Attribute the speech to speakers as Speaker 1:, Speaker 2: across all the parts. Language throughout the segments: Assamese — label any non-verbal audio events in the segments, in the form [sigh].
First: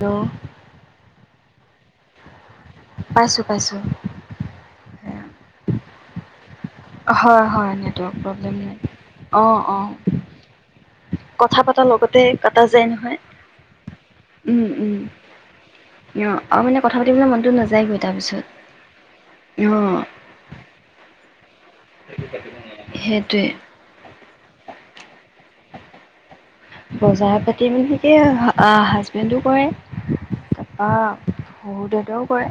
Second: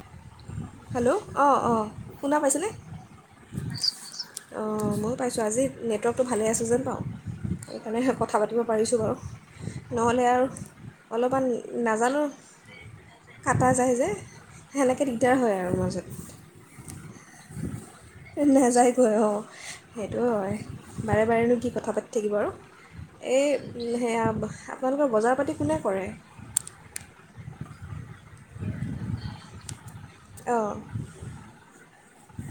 Speaker 1: দ'।
Speaker 2: হেল্ল', অ', অ', শুনা পাইছেনে?
Speaker 1: পাইছোঁ পাইছোঁ
Speaker 2: পাইছো, পাইছো। অ'। ময়ো পাইছো, আজি নেটৱৰ্কটো ভালে আছে। যেন পাওঁ।
Speaker 1: হয় হয়
Speaker 2: সেইকাৰণেহে
Speaker 1: নেটৱৰ্ক
Speaker 2: কথা
Speaker 1: প্ৰব্লেম
Speaker 2: পাতিব
Speaker 1: নাই
Speaker 2: পাৰিছোঁ বাৰু,
Speaker 1: অঁ অঁ
Speaker 2: নহ'লে আৰু অলপমান
Speaker 1: কথা পতাৰ লগতে
Speaker 2: নাজানো,
Speaker 1: কটা যায় নহয়।
Speaker 2: কাটা যায় যে,
Speaker 1: উম উম
Speaker 2: সেনেকেদি। এ, হয় আৰু মাজত।
Speaker 1: অঁ আৰু মানে কথা পাতিবলৈ মনতো নযায় গৈ।
Speaker 2: নেযায়গৈ অ', সেইটো হয়। বাৰে বাৰেনো কি ক কথা পাতি থাকিব আৰু
Speaker 1: সেইটোৱে
Speaker 2: এই এয়া, আপোনালোকৰ বজাৰ পাতি কোনে কৰে?
Speaker 1: বজাৰ পাতি বুলি এয়া হাজবেণ্ডো কৰে।
Speaker 2: অ',
Speaker 1: তাৰপা শহুৰ দেউতাও কৰে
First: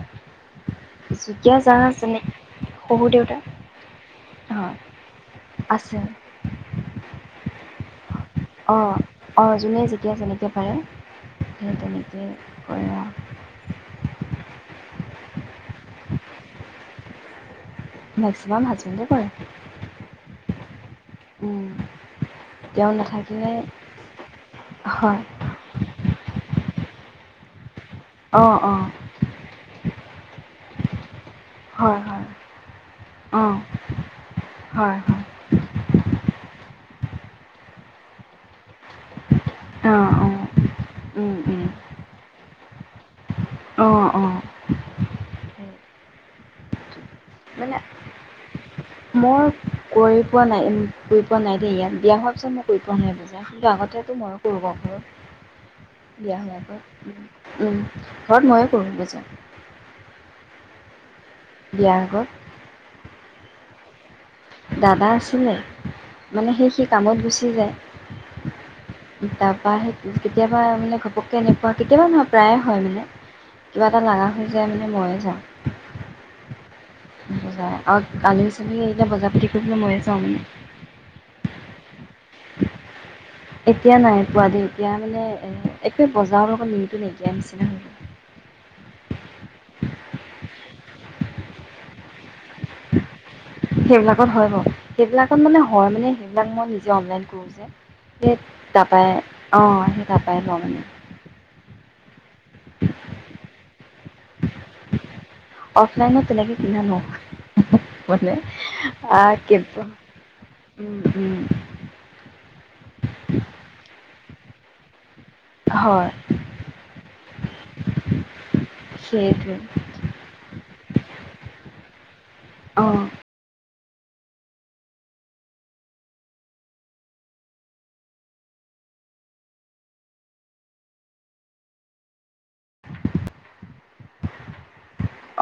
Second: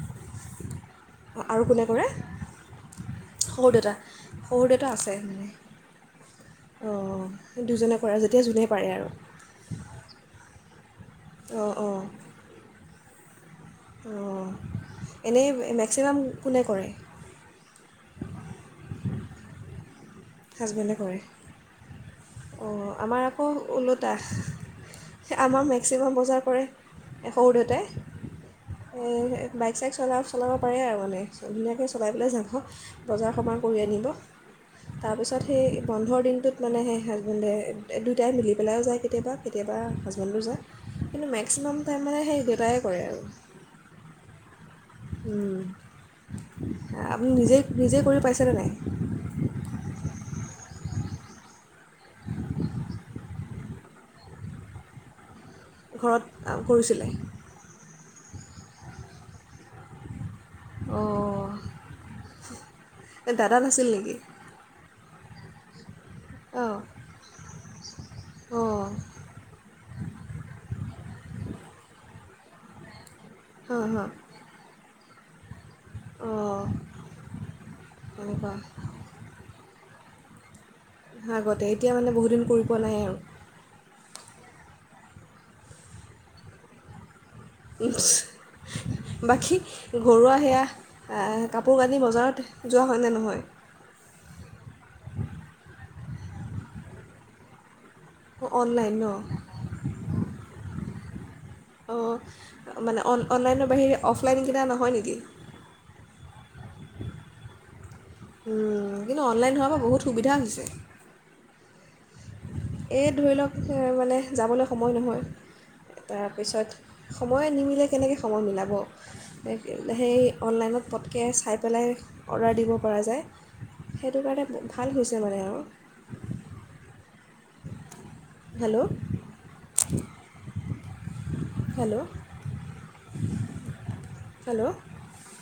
Speaker 1: যেতিয়া
Speaker 2: আৰু
Speaker 1: যাৰ
Speaker 2: কোনে কৰে
Speaker 1: যেনে
Speaker 2: শহুৰ দেউতা, শহুৰ
Speaker 1: হয়
Speaker 2: দেউতা আছে মানে,
Speaker 1: আছে
Speaker 2: অ', দুজনে কৰে যেতিয়া জোনে পাৰে আৰু।
Speaker 1: জোনে যেতিয়া যেনেকৈ পাৰে।
Speaker 2: অঁ
Speaker 1: সেই তেনেকেই কৰা।
Speaker 2: অ, এনেই মেক্সিমাম কোনে কৰে।
Speaker 1: মেক্সিমাম হাজবেণ্ডে কৰে।
Speaker 2: হাজবেণ্ডে কৰে। অ,
Speaker 1: তেওঁ
Speaker 2: আমাৰ আকৌ
Speaker 1: নাথাকিলে
Speaker 2: ওলোটা
Speaker 1: হয়
Speaker 2: আমাৰ মেক্সিমাম বজাৰ কৰে এ সৰু দাদাই
Speaker 1: অঁ অঁ
Speaker 2: বাইক চাইক চলা চলাব পাৰে আৰু মানে ধুনীয়াকৈ
Speaker 1: হয়
Speaker 2: চলাই
Speaker 1: হয়
Speaker 2: পেলাই যাব বজাৰ
Speaker 1: অঁ
Speaker 2: সমাৰ কৰি আনিব
Speaker 1: হয় হয়
Speaker 2: তাৰপিছত সেই বন্ধৰ দিনটোত মানে সেই সিহঁতে দুইটাই মিলি পেলাই যায়। কেতিয়াবা কেতিয়াবা
Speaker 1: অঁ
Speaker 2: হাজবেণ্ডো যায় কিন্তু
Speaker 1: অঁ
Speaker 2: মেক্সিমাম টাইম মানে সেই দেটাই কৰে আৰু।
Speaker 1: অ', অ',
Speaker 2: উম। [inaudible] নিজে
Speaker 1: মানে
Speaker 2: নিজে কৰি পাইছেনে নাই
Speaker 1: মই গৈ পোৱা নাই। গৈ পোৱা নাই দেই ইয়াত বিয়া হোৱাৰ পিছত মই কৰি পোৱা নাই বজাৰ কিন্তু আগতেতো মইো কৰো।
Speaker 2: ঘৰত কৰিছিলে।
Speaker 1: ঘৰত ময়ো কৰো বজাৰ।
Speaker 2: অ',
Speaker 1: বিয়াৰ আগত
Speaker 2: দাদাত আছিল নেকি?
Speaker 1: দাদা আছিলে। মানে সেই
Speaker 2: অঁ
Speaker 1: সি কামত গুচি যায়
Speaker 2: অঁ
Speaker 1: তাৰপৰা সেই কেতিয়াবা মানে ঘপককৈ এনেকুৱা কেতিয়াবা প্ৰায়ে হয় মানে।
Speaker 2: হাঁ
Speaker 1: কিবা এটা লাগা হৈ যায় মানে মই [unintelligible]
Speaker 2: অ',
Speaker 1: অ', আলহী চালহি আহিলে বজাৰ পাতি কৰিবলৈ মইয়ে যা [unintelligible]
Speaker 2: আগতে এতিয়া মানে বহুতদিন কৰি পোৱা নাই আৰু।
Speaker 1: এতিয়া নাই পোৱা দেই এতিয়া মানে একে বজাৰৰ লগত নিচিনা
Speaker 2: [unintelligible]
Speaker 1: হৈ গ'ল।
Speaker 2: বাকী ঘৰুৱা সেয়া কাপোৰ কানি বজাৰত যোৱা হয়নে নহয়?
Speaker 1: সেইবিলাকত হয় বাৰু। সেইবিলাকত মানে হয় মানে সেইবিলাক মই নিজে অনলাইন কৰো যে। সেই
Speaker 2: অঁ অনলাইন ন
Speaker 1: তাপাই অহ', সেই তাপাই লও মানে।
Speaker 2: অহ ', মানে অন-অনলাইনৰ বাহিৰে অফলাইন কিনা নহয় নেকি?
Speaker 1: অফলাইনত তেনেকে কিনা নহয়। মানে
Speaker 2: উম,
Speaker 1: আহ,
Speaker 2: অনলাইন হোৱাৰ
Speaker 1: কিন্তু
Speaker 2: পৰা বহুত সুবিধা হৈছে
Speaker 1: উম - উম।
Speaker 2: এই ধৰি লওক মানে। যাবলৈ সময় নহয়।
Speaker 1: হয়
Speaker 2: তাৰপিছত সময় নিমিলে কেনেকৈ সময় মিলাব।
Speaker 1: সেইটোৱে
Speaker 2: সেই অনলাইনত পটকৈ চাই পেলাই অৰ্ডাৰ দিব
Speaker 1: অঁ
Speaker 2: পৰা যায়। সেইটো কাৰণে ভাল হৈছে মানে আৰু। হেল্ল', হেল্ল', হেল্ল',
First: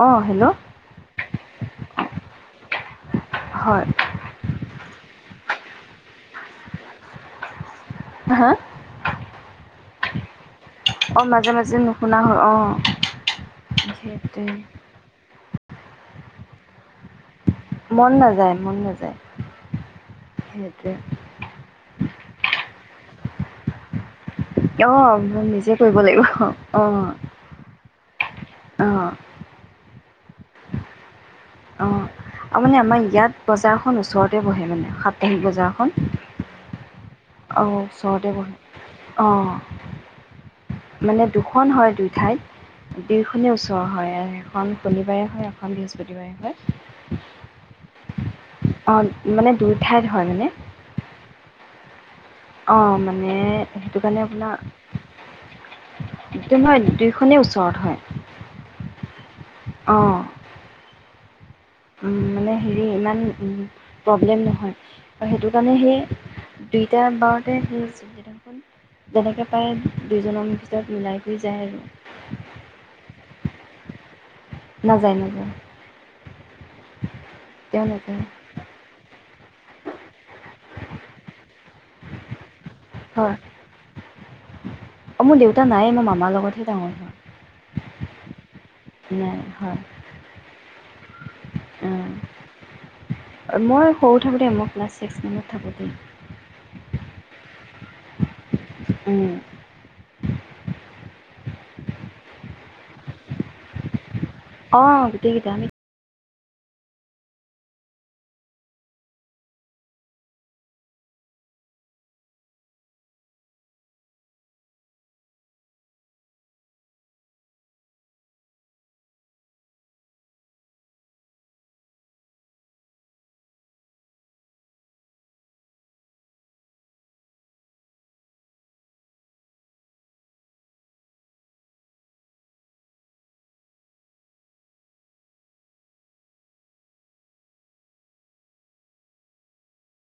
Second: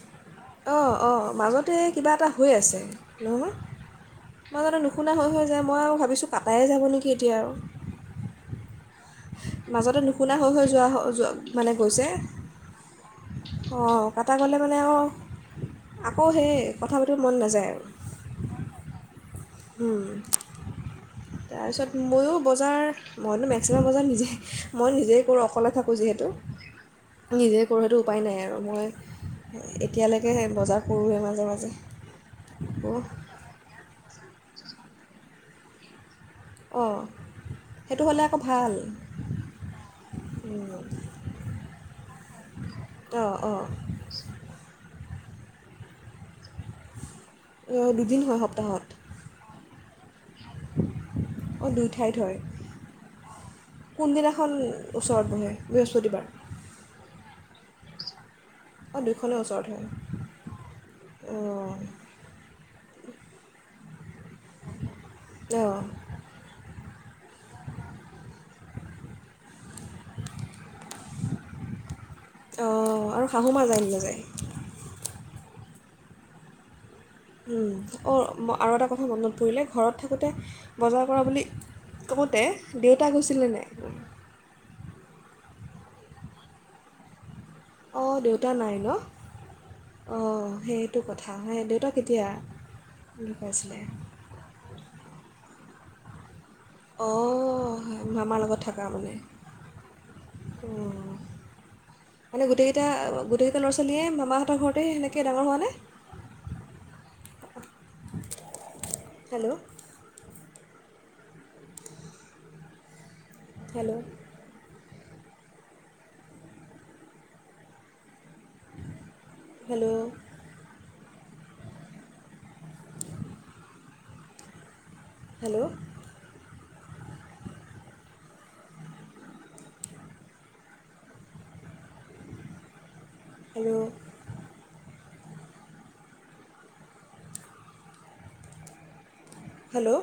Speaker 1: অঁ হেল্ল'
Speaker 2: অহ ', - অহ ', মাজতে কিবা এটা হৈ আছে।
Speaker 1: হয়
Speaker 2: [unintelligible] শুনা হৈ - হৈ যায় মই আৰু ভাবিছো কাটায়ে যাব নেকি এতিয়া আৰু।
Speaker 1: হাহ।
Speaker 2: মাজতে নুশুনা হৈ- হৈ যোৱা
Speaker 1: মাজে
Speaker 2: মানে যোৱা
Speaker 1: মাজে
Speaker 2: গৈছে
Speaker 1: নুশুনা হ'ল অঁ
Speaker 2: অহ ', কটা
Speaker 1: সেইটোৱে
Speaker 2: গ'লে মানে অহ ', আকৌ সেই কথা পাতিব মন নাযায়।
Speaker 1: মন নাযায় - মন নাযায়।
Speaker 2: উম,
Speaker 1: সেইটোৱে
Speaker 2: তাৰপিছত ময়ো বজাৰ। মইতো মেক্সিমাম বজাৰ নিজে মই
Speaker 1: অঁ
Speaker 2: নিজে কৰো অকলে
Speaker 1: নিজে
Speaker 2: থাকো
Speaker 1: কৰিব লাগিব
Speaker 2: যিহেতু,
Speaker 1: অঁ
Speaker 2: নিজেই কৰো সেইটো উপায় নাই, আৰু। মই
Speaker 1: অঁ
Speaker 2: এতিয়া? বেলেকে বজাৰ কৰো মানে।
Speaker 1: অহ ', আৰু মানে আমাৰ ইয়াত বজাৰখন ওচৰত ততে বহে মানে, সাত্তাহিক বজাৰখন।
Speaker 2: অহ ',
Speaker 1: অহ ', ওচৰতে বহে অহ ', মানে দুখন হয় দুই ঠাইত। দুই
Speaker 2: অঁ
Speaker 1: খনে
Speaker 2: অঁ
Speaker 1: ওচৰ হয় আৰু সেইখন শনিবাৰে হয়, এখন বৃহস্পতিবাৰে হয়।
Speaker 2: দুদিন হয় সপ্তাহত।
Speaker 1: অঁ [unintelligible] হয়, মানে
Speaker 2: অ', দু
Speaker 1: অ', মানে সেইটো কাৰণে
Speaker 2: কোনদিনাখন
Speaker 1: আপোনাৰ,
Speaker 2: ওচৰত বহে বৃহস্পতিবাৰ
Speaker 1: [unintelligible] দুইখনে ওচৰত হয়।
Speaker 2: অ', দুইখনে
Speaker 1: অঁ
Speaker 2: ওচৰত হয়। অ।
Speaker 1: উম, মানে হেৰি ইমান প্ৰব্লেম নহয়। আৰু সেইটো
Speaker 2: অঁ
Speaker 1: কাৰণে
Speaker 2: অঁ
Speaker 1: সেই দুইটা বাৰতে সেই [unintelligible] যেনেকে প্ৰায় দুজনৰ ভিতৰত মিলাই কৰি যায় আৰু।
Speaker 2: অঁ আৰু শাহু মা যায় নাযায়
Speaker 1: নাযায়, নাযায়।
Speaker 2: উম,
Speaker 1: তেওঁলোকে
Speaker 2: অ', ম আৰু এটা কথা মনত পৰিলে। ঘৰত থাকোঁতে বজাৰ কৰা বুলি, কওঁতে দেউতা
Speaker 1: হয়
Speaker 2: গৈছিলে নে নাই?
Speaker 1: তা নাইয়ে। মই মামাৰ লগতহে ডাঙৰ হোৱা।
Speaker 2: অ', দেউতা নাই ন? অ, সেই দেউতা কেতিয়া
Speaker 1: অ',
Speaker 2: ঢুকাইছিলে
Speaker 1: মই সৰু থাকোঁতে। মই ক্লাছ ছিক্স মানত থাকো উম।
Speaker 2: অ। হয়, মামাৰ লগত থাকা মানে? মানে গোটেই এতিয়া গোটেইকেইটা
Speaker 1: অঁ
Speaker 2: ল'ৰা
Speaker 1: গোটেইকেইটা আমি
Speaker 2: ছোৱালীয়ে মামাহঁতৰ ঘৰতেই সেনেকে ডাঙৰ হোৱা নে? Hello. Hello. Hello. Hello. Hello. Hello.